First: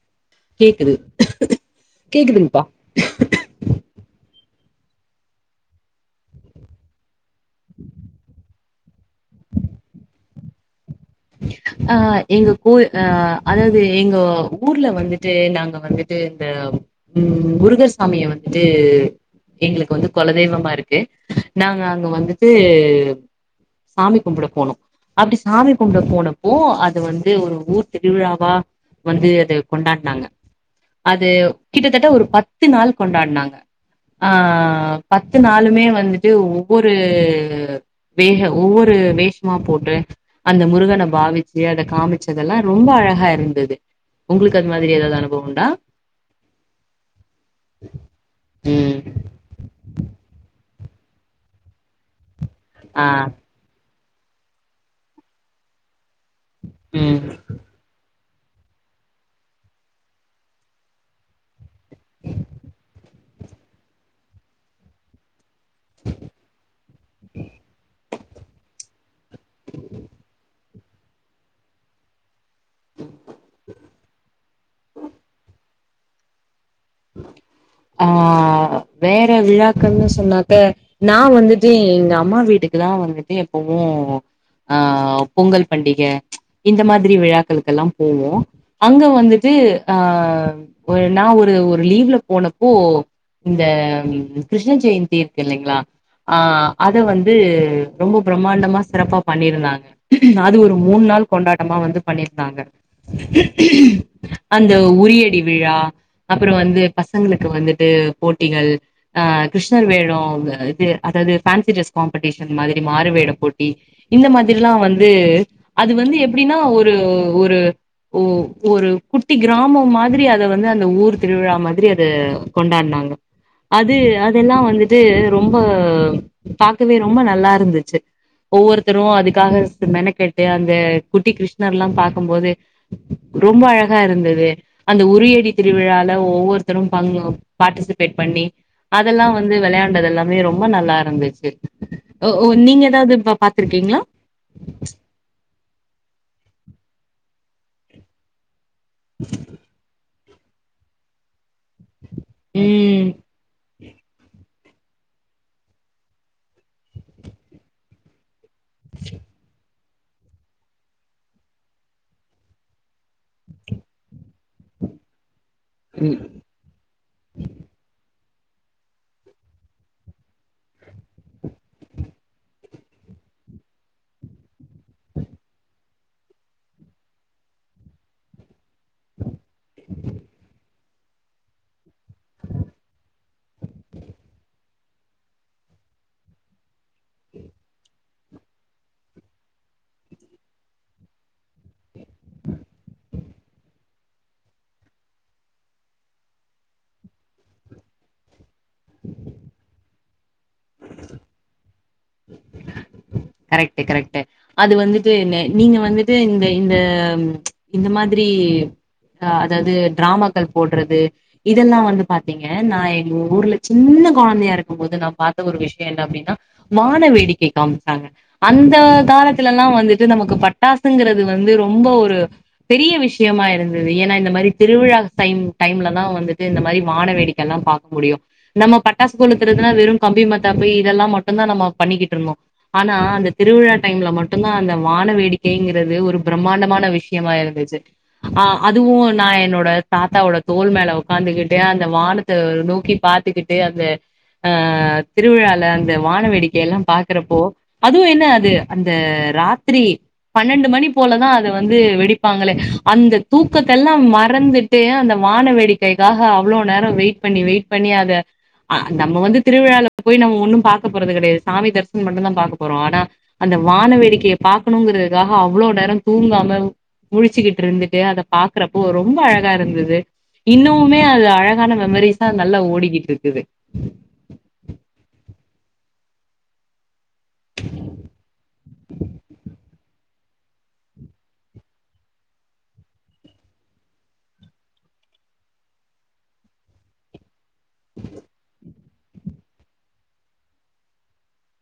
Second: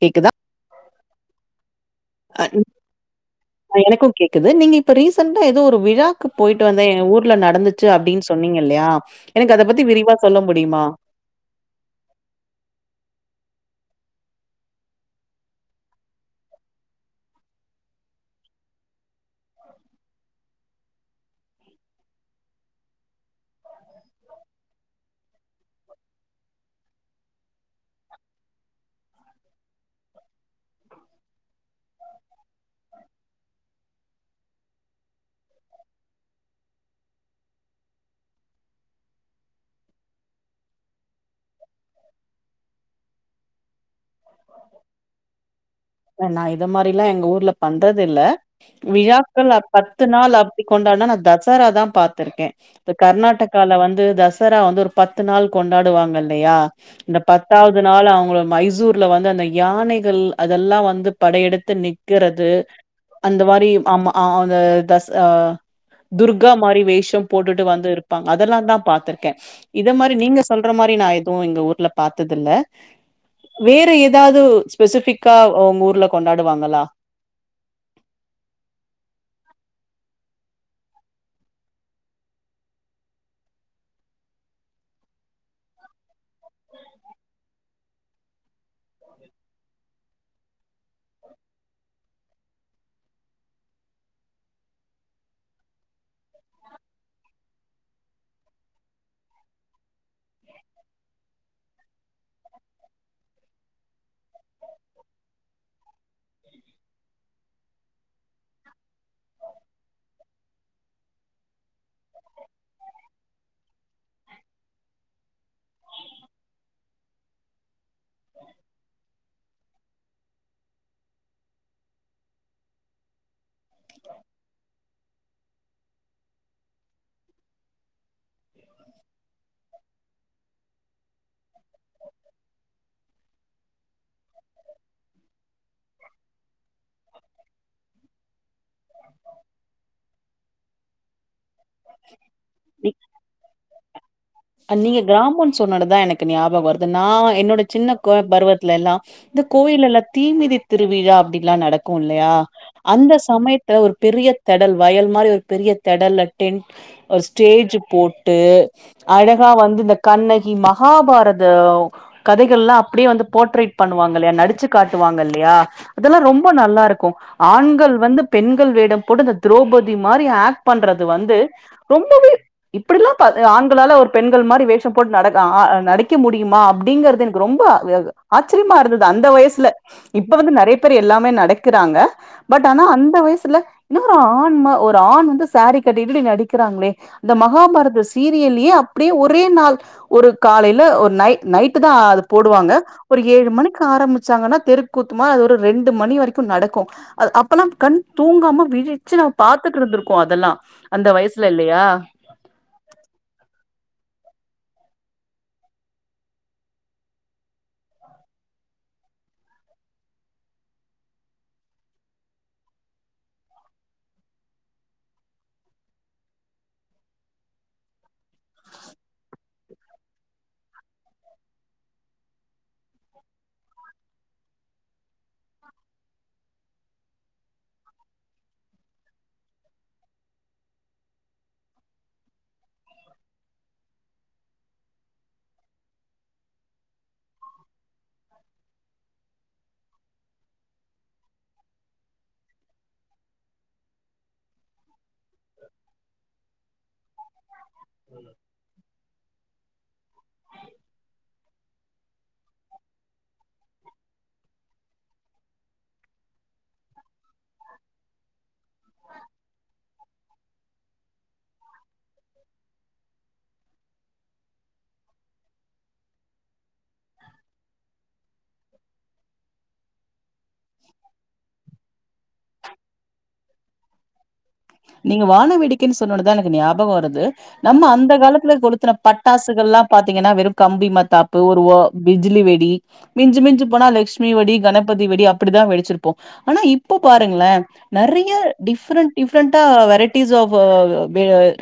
கேக்குதா கேக்குது அ கேக்குதுங்ப்பா எனக்கு கேக்குது நீங்க இப்ப ரீசென்டா ஏதோ ஒரு விழாக்கு போய்ட்டு வந்தே எங்க ஊர்க் ல நடந்துச்சு அப்டின்னு சொன்னீங்க இல்லயா எனக்கு அத பத்தி விரிவா சொல்ல முடியுமா இ [inaudible] அ எங்க கோயி அ அதாவது எங்கோ ஊர்ல வந்துட்டு நாங்க வந்துட்டு இந்த ம் முருகர் சாமிய வந்துட்ட எங்களுக்கு வந்து கொலதெய்வமாருக்கு நாங்க அங்க வந்துட்டு சாமி கும்பிட போனோ அப்டி சாமி கொண்டு போனப்போ அது வந்து ஒரு ஊர் திருவிழாவா வந்து அத கொண்டாட்னாங்க அது கிட்டத்தட்ட ஒரு பத்து நாள் கொண்டாட்னாங்க ஆ பத்து நாளுமே வந்துட்டு ஒவ்வொரு வேக ஒவ்வொரு வேஷமா போட்டு அந்த முருகன பாவிச்சு அத காமிச்சதெல்லா ரொம்ப அழகாருந்தது உங்களுக்கு அது மாதிரி ஏதாவது அனுபவம் உண்டா ஏ நா இத மாதிரில்லா எங்க ஊர்ல பண்றதில்ல ம் விழா பத்து நாள் அப்டி கொண்டானா நா தசரா தா பாத்ருக்கே இந்த ஆ கர்நா க்கால வந்து தசரா வந்து ஒரு பத்து நாள் கொண்டாடுவாங்கள் லயா இந்த ம் பத்தாவது நாள் அவங்கள மைசூர் ல வந்து அந்த யானைகள் அதெல்லா வந்து படையெடுத்து நிக்கிறது அந்த மாரியு ஆமா அந்த தஸா அ துர்கா மாரி வேஷோ போட்டுட்டு வந்து இருப்பாங்க அதெல்லா தா பாத்திருக்கே இத மாரி நீங்க சொல்ற மாரி நா எதுவு எங்க ஊர்ல பாத்தது இல்ல வேற ஏதாது ஸ்பெசிஃபிக்கா உங்க ஊர்ல கொண்டாடுவாங்களா ஆ வேற விழாக்குன்னு சொன்னாக்க நா வந்துட்டு எங்க அம்மா வீட்டுக்கு தா வந்துட்டு எப்பவு அ பொங்கல் பண்டிக இந்த மாரி விழாக்களுக்கு எல்லா போவோ அங்க வந்துட்டு ஆ நா ஒரு ஒரு லீவ்ல போனப்போ இந்த கிருஷ்ண ஜெயந்தி இருக்கு இல்லைங்ளா ஆ அத வந்து ரொம்ப பிரம்மாண்டமா சிறப்பா பண்ணிருந்தாங்க அது ஒரு மூண் நாள் கொண்டாட்டமா வந்து பண்ணி இருந்தாங்க அந்த உறியடி விழா அப்றோ வந்து பசங்களுக்கு வந்துட்டு போட்டிகள் அ கிருஷ்ணர் வேடோ இது அதாவது ஃபோன்சி ட்ரெஸ் காம்படிஷன் மாரி மாறு வேடோ போட்டி இந்த மாதிரிலா வந்து அது வந்து எப்டின்னா ஒரு ஒரு ஓ ஒரு குட்டி கிராமோ மாரி அத வந்து அந்த ஊர் திருவிழா மாதிரி அத கொண்டாட்னாங்க அது அதெல்லா வந்துட்டு ரொம்ப பாக்கவே ரொம்ப நல்லா இருந்துச்சி ஒவ்வொருத்தரு அதுக்காக மென கெட்டு அந்த குட்டி கிருஷ் ணர்லா பாக்கும்போது ரொம்ப அழகா இருந்தது அந்த உறியடி திருவிழா ல ஒவ்வொருத்தரு பங்க பார்ட்டிஸ் பேட் பண்ணி அதெல்லா வந்து விளையாண்டது எல்லாமே ரொம்ப நல்லா இருந்துச்சி ஓ ஓ நீங்க நீ ஏதாது பாத்திருக்கீங்ளா கிராமோன்னு சொன்னதுதா எனக்கு ஞாபகோ வருது நா என்னோட சின்ன கோ பருவத்ல எல்லா இந்த கோயில்ல எல்லா தீமிதி திருவிழா அப்டிலா நடக் கு இல்லயா ம் அந்த சமயத்ல ஒரு பெரிய தடல் வயல் மாரி ஒரு பெரிய தடல் டென்ட் ஸ்டேஜ் போட்டு அழகா வந்து இந்த கண்ணகி மகாபாரத கதைகள்லா அப்டியே வந்து போர்ட்ரேட் பண்ணுவாங்க இல்லயா நடிச்சி காட்டுவாங்க இல்லயா அதெல்லா ரொம்ப ரொம்ப நல்லா இருக்கு ஆண்கள் வந்து பெண்கள் வேடோ போட்டு இந்த திரௌபதி மாரி ஆக்ட் பண்ற அது வந்து ரொம்பவே இப்டிலா பாத் ஆண்களால ஒரு பெண்கள் மாரி வேஷோ போட்டு நடக் ஆ நடிக்க முடியுமா அப்டிங்றது எனக் ரொம்ப வ ஆச்ரியமா இருந்தது அந்த வயசுல இப்போ வந்து நெறைய பேர் எல்லாமே நடக்குறாங்க பட் ஆனா அந்த வயசுல இன்னா ஒரு ஆண்மா ஒரு ஆண் வந்து சாரீ கட்டி இப்டி நடிக்கிறாங்ளே அந்த மகாபாரத சீரியலயே அப்டியே ஒரே நாள் ஒரு காலைல ஒரு நைட் நைட் நைட்டு தா அது போடுவாங்க ஒரு ஏழு மணிக் கு ஆரம்பிச்சாங்கன்னா தெருக்கூத்துமா அது ஒரு ரெண்டு மணி வரைக்கு நடக்கு அப்பல்லா கண் தூங்காம விழிச்சி நம் பாத்துட்டு இருந்திருக்கோ அதெல்லா அந்த வயசுல இல்லயா கரெக்ட் கரெக்ட் அது வந்துட்டு என்ன நீங்க வந்துட்டு இந்த இந்த ம் இந்த மாதிரி ஆ அதாது டிராமாக்கள் போட்றது இதெல்லா வந்து பாத்தீங்க நா எங்க ஊர்ல சின்ன கொழந்தயா இருக்கு போது நா பாத்த ஒரு விஷயோ என்ன அப்டின்னா வான வேடிக்கை காமிச் சாங்க அந்த காலத்லலா வந்துட்டு நமக்கு பட்டாசுங்றது வந்து ரொம்ப ஒரு பெரிய விஷயமா இருந்தது ஏன்னா இந்த மாரி திருவிழா டைம் டைம்ல தா வந்துட்டு இந்த மாரி வானவேடிக்க எல்லா பாக் கமுடியு நம்ம பட்டாசு கொளுத்துறதுன்னா வெறு கம்பி மத்தாப்பு இதெல்லா மட்டுதா நம்ம பண்ணிக்கிட்டு இருந்தோ ஆனா அந்த திருவிழா டைம்ல மட்டுந்தா அந்த வான வேடிக்கையிங்கறது ஒரு பிரம்மாண்டமான விஷயமா இருந்துச்சி ஆ அதுவு நா என்னோட தாத்தாவோட தோல் மேல ஒட்காந்துகிட்டு அந்த வானத்த நோக்கி பாத்துக்கிட் து அந்த அன் திருவிழால அந்த வான வேடிக்க எல்லா பாக்றப்போ அதுவு என்ன அது அந்த ராத்ரி பன்னெண்டு மணி போலதா அத வந்து வெடிப்பாங்களே அந்த தூக்கத்தெல்லா மறந்து ட்டு அந்த வான வேடிக்கைக்காக அவ்ளோ நேரோ வெயிட் பண்ணி வெயிட் பண்ணி அத ஆ நம்ம வந்து திருவிழா போய் நம ஒண்ணு பாக்க போறது கெடையாது சாமி தர் சனம் மட்டு தா பாக்க போறோ ஆனா அந்த வான வேடிக்கய பாக்கணுங்கிறதுக்காக அவ்ளோ நேரோ தூங்காம முழிச்சசிக்கிட்டு இருந்துட்டு அத பாக்றப்போ ரொம்ப அழகா இருந்தது இன்னுமே அது அழகான மெமரிஸா நல்லா ஓடிக்கிட்டு இருக்குது நீங்க வான வேடிக்கன்னு சொன்னுன்னுதா எனக்கு ஞாபகோ வருது நம்ம அந்த காலத்துல கொளுத்துன பட்டாசுகல்லா பாத்தீங்கன்னா வெறும் கம்பி மத்தாப்பு ஒரு பிஜிலி வெடி மிஞ்சு மிஞ்சு போனா லஷ்மி வெடி கணபதி வெடி அப்டிதா வெடிச்சிருப்போம் ஆனா இப்ப பாருங்களே நெறைய டிஃரெண்ட் டிஃபரெண்டா வெரைட்டிஸ் ஆப் அ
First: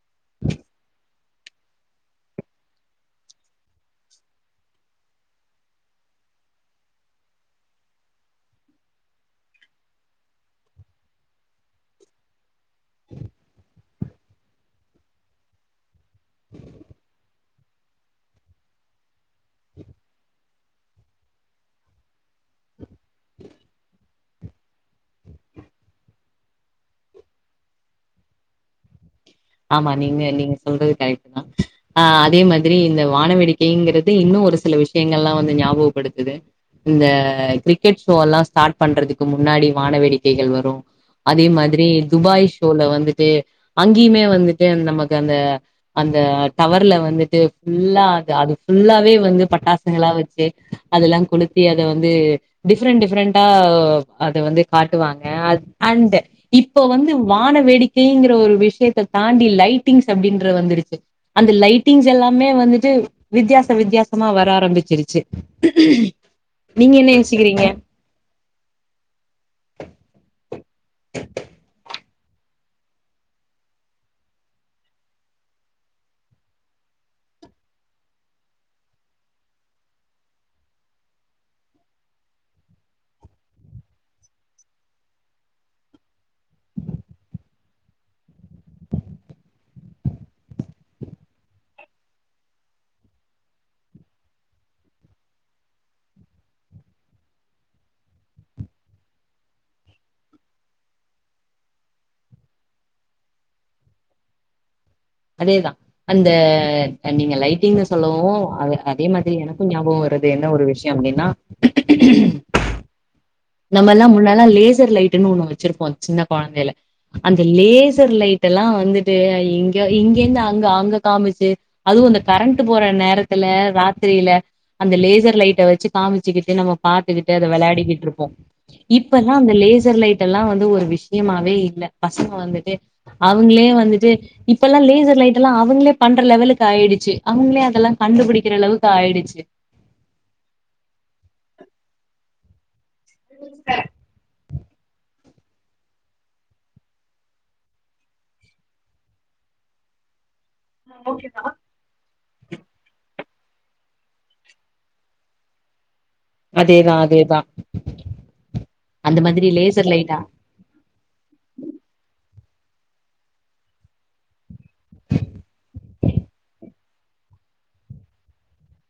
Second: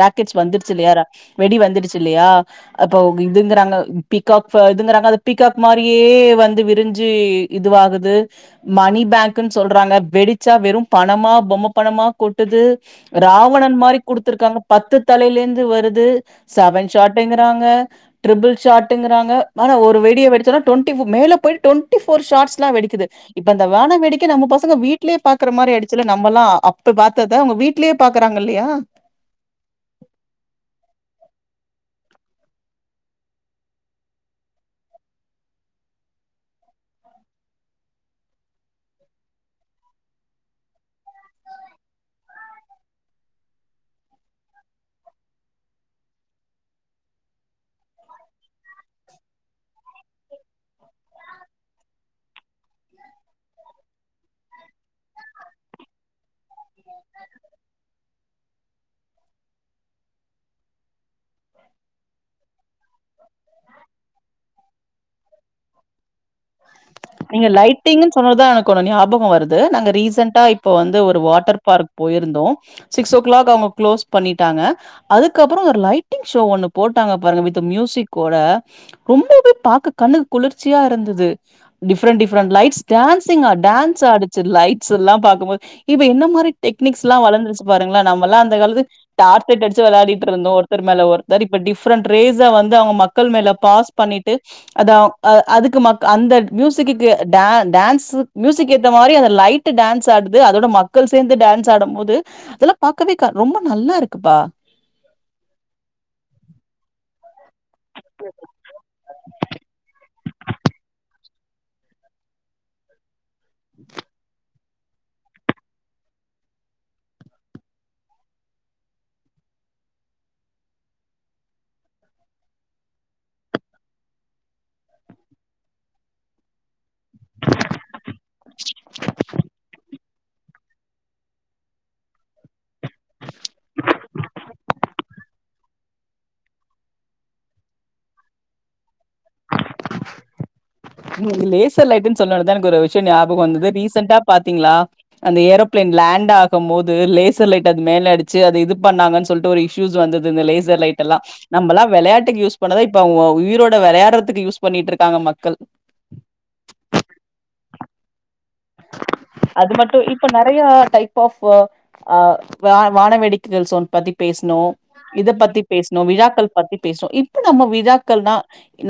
ரா க்கெட்ஸ் வந்துருச்சுல்லயா வெடி வந்துருச்சுல்லயா அப்ப இதுங்குறாங்க பீக்காக் இதுங்குறாங்க அது பீக்காக் மாரியே வந்து விரிஞ்சி இதுவாகுது மணி பேங்க்னு சொல்றாங்க வெடிச்சா வெறும் பணமா பொம்ம பணமா கொட் ட்டுது ராவணன் மாரி குடுத்துருக்காங்க பத்து தலையில இருந்து வருது செவன் ஷாட்டுங்கிறாங்க ட்ரிபிள் ஷாட்டுங்குறாங்க ஆனா ஒரு வெடிய வெடிச்சோனா டுவெண்டி மேல போயிட் டுவெண்டி ஃபோர் ஷாட்ஸ்லாம் வெடிக்குது இப்ப அந்த வான வேடிக்க நம்ம பசங்க வீட்லயே பாக்குற மாரி ஆயிடுச்சுல நம்மல்லாம் அப்ப பாத் த்தத அவங்க வீட்லயே பாக்குறாங்கல்லயா ஆமா நீங்க நீங்க சொல்றது கரெட்டு தா அ அதே மாதிரி இந்த வான வேடிக்கைங்கிறது இன்னும் ஒரு சில விஷயங்கள்லா வந்து ஞாபகப்படுத்துது இந்த கிரிக்கெட் ஷோ ல்லாம் ஸ்டார்ட் பண்றதுக்கு முன்னாடி வான வேடிக்கைகள் வரும் அதே மாதிரி துபாய் ஷோல வந்துட்டு அங்கியுமே வந்துட்டு நமக்கு அந்த அந்த டவர்ல வந்துட்டு ஃபுல்லா அது அது ஃபுல்லாவே வந்து பட்டாசுங்களா வச்சு அதெல்லா கொளுத்தி அத வந்து டிஃப்ரெண்ட் டிஃப்ரெண்டண்டா அத வந்து காட்டுவாங்க அண்டு இப்ப வந்து வான வேடிக்கைங்கிற ஒரு விஷயத்த தாண்டி லைட்டிங்ஸ் அப்டின்ற வந்துருச்சு அந்த லைட்டிங்ஸ் எல்லாமே வந்துட்டு வித்தியாச வித்தியாசமா வர ஆரம்பிச்சிருச்சு ஹஉம் நீங்க லைட்டிங்ன்னு சொன்னதுதா எனக் க்கு ஒன்னு ஞாபகம் வருது நாங்க ரீசெண்டா இப்ப வந்து ஒரு வாட்டர் பார்க் போயிருந்தோம் சிக்ஸ் ஓ க்ளாக் அவங்க க்ளோஸ் பண்ணிட்டாங்க அதுக்கப்பறம் அந்த லைட்டிங் ஷோ ஒண்ணு போட்டாங்க பாருங்க வித் மியூசிக் ஓட ரொம்பவே பாக்க கண்ணுக்கு குளிர்ச்சியா இருந்தது டிஃப்ரெண்ட் டிஃப்ரெண்ட் லைட்ஸ் டான்சிங் ஆ டான்ஸ் ஆடுச்சு லைட்ஸ் எல்லா பாக்கும்போது இப்ப என்ன மாரி டெக்னிக்ஸ்லா வளந்துருச்சு பாருங்களே நம்மல்லா அந்த காலத்து டார்ச் லைட் அடிச்சு வெளாடிட்டு இருந்தோம் ஒருத்தர் மேல ஒருத்தர் இப்ப டிஃப்ரெண்ட் ரேஸ வந்து அவங்க மக்கள் மேல பாஸ் பண்ணிட்டு அத அ அதுக்கு மக் அந்த மியூசிக்குக்கு டா டான்ஸ் மியூசிக் ஏத்த மாரி அந்த லைட்டு டான்ஸ் ஆடுது அதோட மக் மக்கள் சேர்ந்து டேன்ஸ் ஆடும் போது அதெல்லா பாக்கவே க ரொம்ப நல்லா இருக்குப்பா அதேதா அந்த நீங்க லைட்டிங்னு சொல்லவும் அது அதே மாதிரி எனக்கும் ஞாபகம் வருது என்ன ஒரு விஷயம் அப்டின்னா நம்மல்லா முன்னல்லா லேசர் லைட்டுன்னு ஒண்ணு வச்சிருப்போம் சின்ன கொழந்தைல அந்த லேசர் லைட் எல்லா வந்துட்டு இங்க இங்கேந்து அங்க அங்க காமிச்சு அதுவு இந்த கரண்ட் போற நேரத்துல ராத்திரில அந்த லேசர் லைட்ட வச்சு காமிச்சுக்கிட்டு நம்ம பாத்துகிட்டு அத விளையாடிக்கிட்டுருப்போ இப்பெல்லா அந்த லேசர் லைட் எல்லா வந்து ஒரு விஷ்யமாவே இல்ல பசங்க வந்துட்டு அவ்ங்களே வந்துட்டு இப்ப எல்லா லேசர் லைட்டெல்லா அவுங்களே பண்ற லெவலுக்கு ஆயிடுச்சு அவங்களே அதெல்லா கண்டுபிடிக்கிற அளவுக்கு ஆயிடுச்சு லேசர் லைட்டுன் சொன்ன ஒடதா எனக்கு ஒரு விஷ்யோ ஞாபகோ வந்தது ரீசென்டா பாத்தீங்களா அந்த ஏரோப்ளேன் லேண்ட் ஆகும் போது லேசர் லைட்ட அது மேல அடிச்சு அது இது பண்ணாங்கன் சொல்லிட்டு ஒரு இ ஷூஸ் வந்தது இந்த லேசர் லைட்டல்லா நம்பல்லா வெளையாட்டுக் யூஸ் பண்ணத இப்ப அவ உயிரோட வெளையாடுறதுக்கு யூஸ் பண்ணிட்டு இருக்காங்க மக்கள் அதேதா அதேதா அந்த மாதிரி அது லேசர் மட்டு லைட்டா இப்ப ந நிறயா டைப் ஆப் அ அ வான வேடிக்கைகள் சவுண்ட் பத்தி பேஸ்னோ இத பத்தி பேஸ்னோ விழாக்கள் பத்தி பேசு இப்ப நம்ம விழாக்கள்னா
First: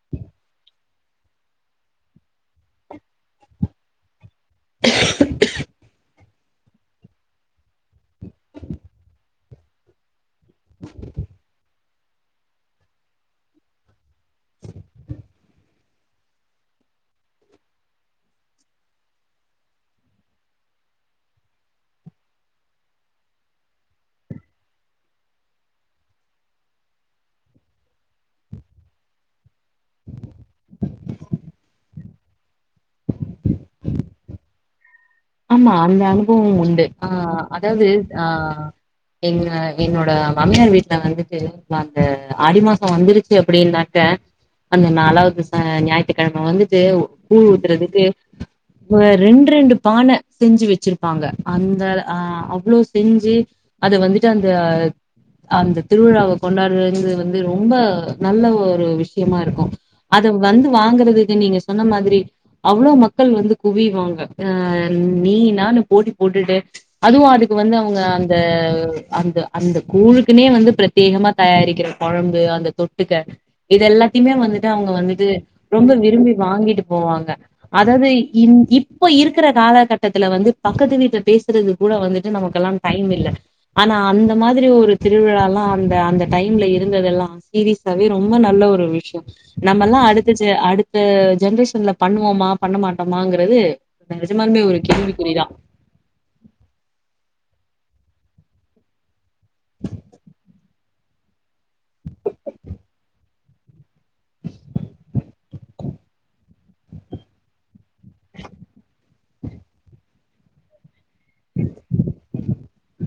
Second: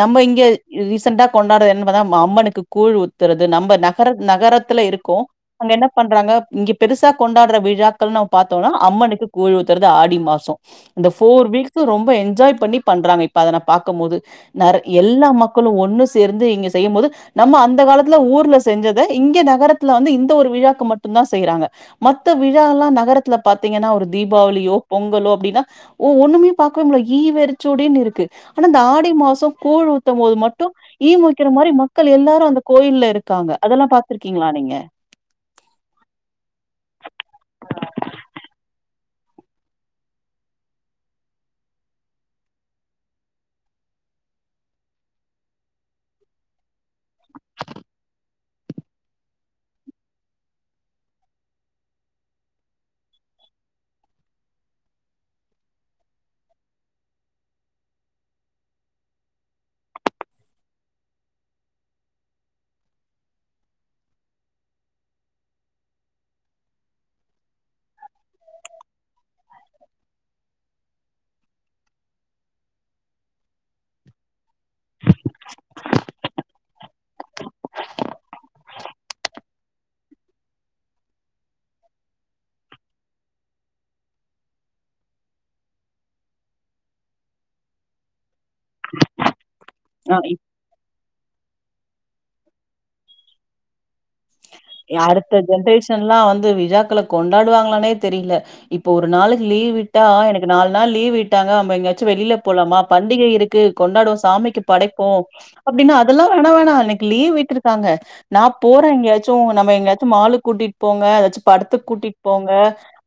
நம்ம இங்க ரீசெண்ட்டா கொண்டாடு என்னன் பாத்தா அம் அம்மனுக்கு கூழ் ஊத்துறது நம்ப நகர நகர துல இருக்கு அங்க என்ன பண்றாங்க இங்க பெருசா கொண்டாடுற விழாக்கள்னு பாத்தோ அம்மனுக்கு கூழ் ஊத்துரது ஆடி மாசோ இந்த ஃபோர் வீக் கு ரொம்ப என்ஜாய் பண்ணி பண்றாங்க இப்ப அத நா பாக்க போது நற எல்லா மக்களு ஒண்ணு சேர்ந்து இங்க செய்யும் போது நம்ம அந்த காலத்துல ஊர்ல செஞ்சத இங்க நகரத்துல வந்து இந்த ஒரு விழாக்கு மட்டு தா செய்றாங்க மத்த விழால்லா நகரத்தல பாத்தீங்கன்னா ஒரு தீபாவளியோ பொங்கலோ அப்டின்னா ஓ ஒண்ணுமே பாக்கவே முள்ள ஈ வெரிச்சோடினு இருக்கு அனா இந்த ஆடி மாசோ கூழ் ஊத்து போது மட்டு ஈமுக்கிற மாரி மக்கள் எல்லாரு அந்த கோயில்ல இருக்காங்க அதெல்லா பாத்துருக்கீங்களா நீங்க ஆமா அந்த அனுபவம் உண்டு ஆ அதாவது ஆ எங்க என்னோட மாமியார் வீட்டுல வந்துட்டு அந்த ஆடி மாசோ வந்துருச்சு அப்டின்ன த அந்த நாலாவுது ச ஞாயித்துக்கிழம வந்துட்டு கூழ் ஊத்துரதுக்கு ரெண் ரெண்டு பான்ன செஞ்சு வெச்சிருப்பாங்க அந்த அ அவ்ளோ செஞ்சு அது வந்துட்டு அந்த அந்த திருவிழாவ கொண்டாடுறது வந்து ரொம்ப நல்ல ஒரு விஷ்யமா இருக்கு அத வந்து வாங்கறதுக்கு நீங்க சொன்ன மாதிரி அவ்ளோ மக்கள் வந்து குவியுவாங்க அ நீ நானு போட்டி போட்டுட்டு அதுவா அதுக்கு வந்து அவங்க அந்த அந்த அந்த கூழுக்குனே வந்து பிரச் வேகமா தயாரிக்கிர கெழம்பு அந்த தொட்டுக்க இது எல்லாத்தையுமே வந்துட்டு அவங்க வந்துட்டு ரொம்ப விரும்பி வாங்கிட்டு போவாங்க அதாவது இன் இப் இப்ப இருக்கிற காலகட்டத்துல வந்து பக்கத்து வீட்டு பேசுறது கூட வந்துட்டு நமக்கு எல்லா டைம் இல்ல ஆனா அந்த மாதிரி ஒரு திருவிழால்லா அந்த அந்த டைம்ல இருந்ததெல்லா சீரியஸாவே ரொம்ப நல்ல ஒரு விஷ்யோ நம்மல்லா ஆ அடுத்த ஜ அடுத்த ஜென்ரேஷன்ல பண்ணுவோமா பண்ண மாட்டோமாங்கறது நெஜமால்மே ஒரு அடுத்த ஜென்ரேஷன் எல்லா வந்து விழாக்கல கொண்டாடுவாங்களானே தெரியில்ல இப்ப ஒரு நாளை லீவ் விட்டா எனக்கு நால் நாள் லீவ் விட்டாங்க நம்ப எங்காச்சு வெளியில போலாமா பண்டிகை இருக் கு கொண்டாடுவோ சாமிக்கு படைப்போ அப்டின்னா அதெல்லா வேனா வேனா எனக்கு லீவ் விட்டுருக் காங்க நா போறே எங்கயாச்சு நம்ம எங்கயாச்சு மாலுக் கூட்டிட் போங்க எதாச்சு படத்துக் கூட்டிட் போங்க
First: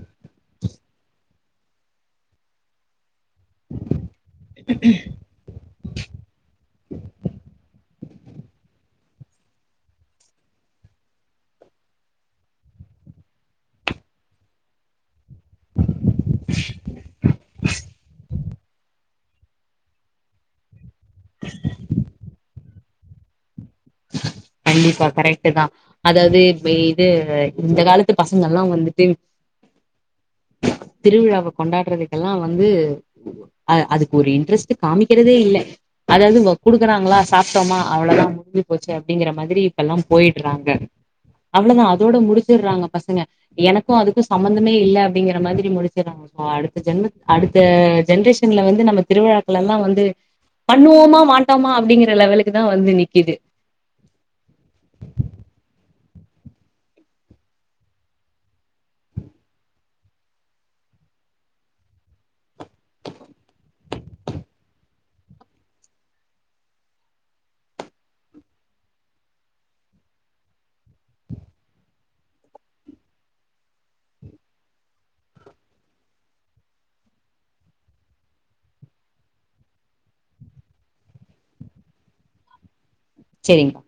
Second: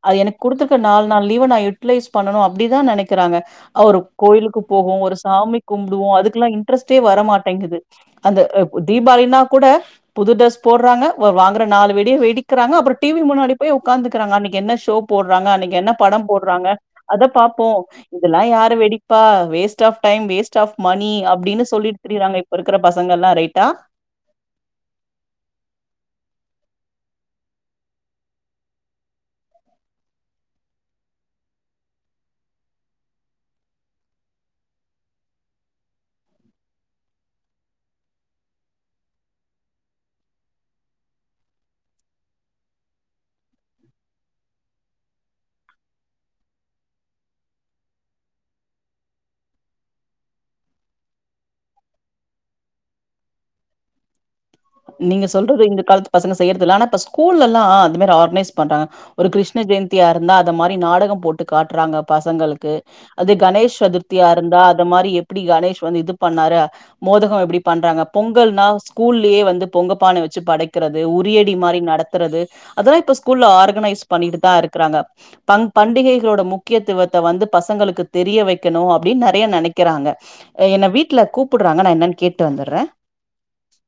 அது எனக் குடுத்துருக்க நால் நாள் லீவ நா யூட்லைஸ் பண்ணனு அப்டிதா நெனைக்கிறாங்க அவுரு கோயிலுக்கு போவோ ஒரு சாமி கும்புடுவோ அதுக்குல்லா இன்ட்ரெஸ்ட்டே வரமாட்டேங்கிது அந்த அ தீபாவளின்னா கூட புது ட்ரஸ் போட்றாங்க ஒ வாங்கற நாலு வெடிய வெடிக்கறாங்க அப்றோ டி வி முன்னாடி போய் உக்காந்துக்கிறாங்க அன்னிக் என்ன ஷோ போட்றாங்க அன்னைக் என்ன படம் போட்றாங்க அத பாப்போ இதெல்லா யாரு வெடி ப்பா waste of time waste of money அப்டினு சொல்லிட் திரியிறாங்க இப்ப இருக்கற பசங்கெல்லா ரைட்டா கண்டிப்பா கரெக்ட்டு தா அதாவ்து இப்ப இது இந்த காலத்து பசங்கல்லா வந்துட்டு திருவிழாவ கொண்டாட்றதுக்கெல்லா வந்து அ அதுக்கொரு இன்ட்ரெஸ்ட்டு காமிக்கறதே இல்ல அதாவ்து இவ்ங்க குடுக்கறாங்ளா சாப்ட்டோமா அவ்ள தா முடிஞ்சி போச்சு அப்டிங்கிற மாதிரி இப்பெல்லா போயிட்றாங்க அவ்ள தா அதோட முடிச்சர்றாங்க பசங்க எனக்கு அதுக்கு சம்மந்தமே இல்ல அப்டிங்கிற மாதிரி முடிச்சர்றாங்க அ அடுத்த ஜென்மத் அடுத்த ஜென்ரேஷன்ல வந்து நம்ம திருவிழாக்கள் எல்லா வந்து பண்ணுவோமா மாட்டோமா அப்டிங்கிற லெவலுக்கு தா வந்து நிக்கிது நீங்க சொல்றது இந்த காலத்து பசங்க செய்யற்தில்ல ஆனா இப்ப ஸ்கூல்லெல்லா அது மாரி ஆர்கனேஸ் பண்றாங் ஒரு கிருஷ்ண ஜெயந்தியா இருந்தா அத மாரி நாடகம் போட்டு காட்றாங்க பசங்களுக்கு அதே கணேஷ் சதுர்த்தியா இருந்தா அத மாரி எப்பிடி கணேஷ் வந்து இது பண்ணாரு மோதகோ எப்டி பண்றாங்க பொங்கல்னா ஸ்கூல்லே வந்து பொங்கப்பான வெச்சு படைக்கறது உரியடி மாரி நடத்துறது அதெல்லா இப்ப ஸ்கூல்ல ஆர்கனைஸ் பண்ணீட்டு தா இருக்கறாங்க பங் பண்டிகைகளோட முக்கியத்துவத்த வந்து பசங்களுக்கு தெரிய வெக்கணு அப்டின் நெறைய நெனைக்கறாங்க என்ன வீட்ல கூப்புட்றாங்க நா என்னன் கேட்டு வந்தர்றே செரிங்பா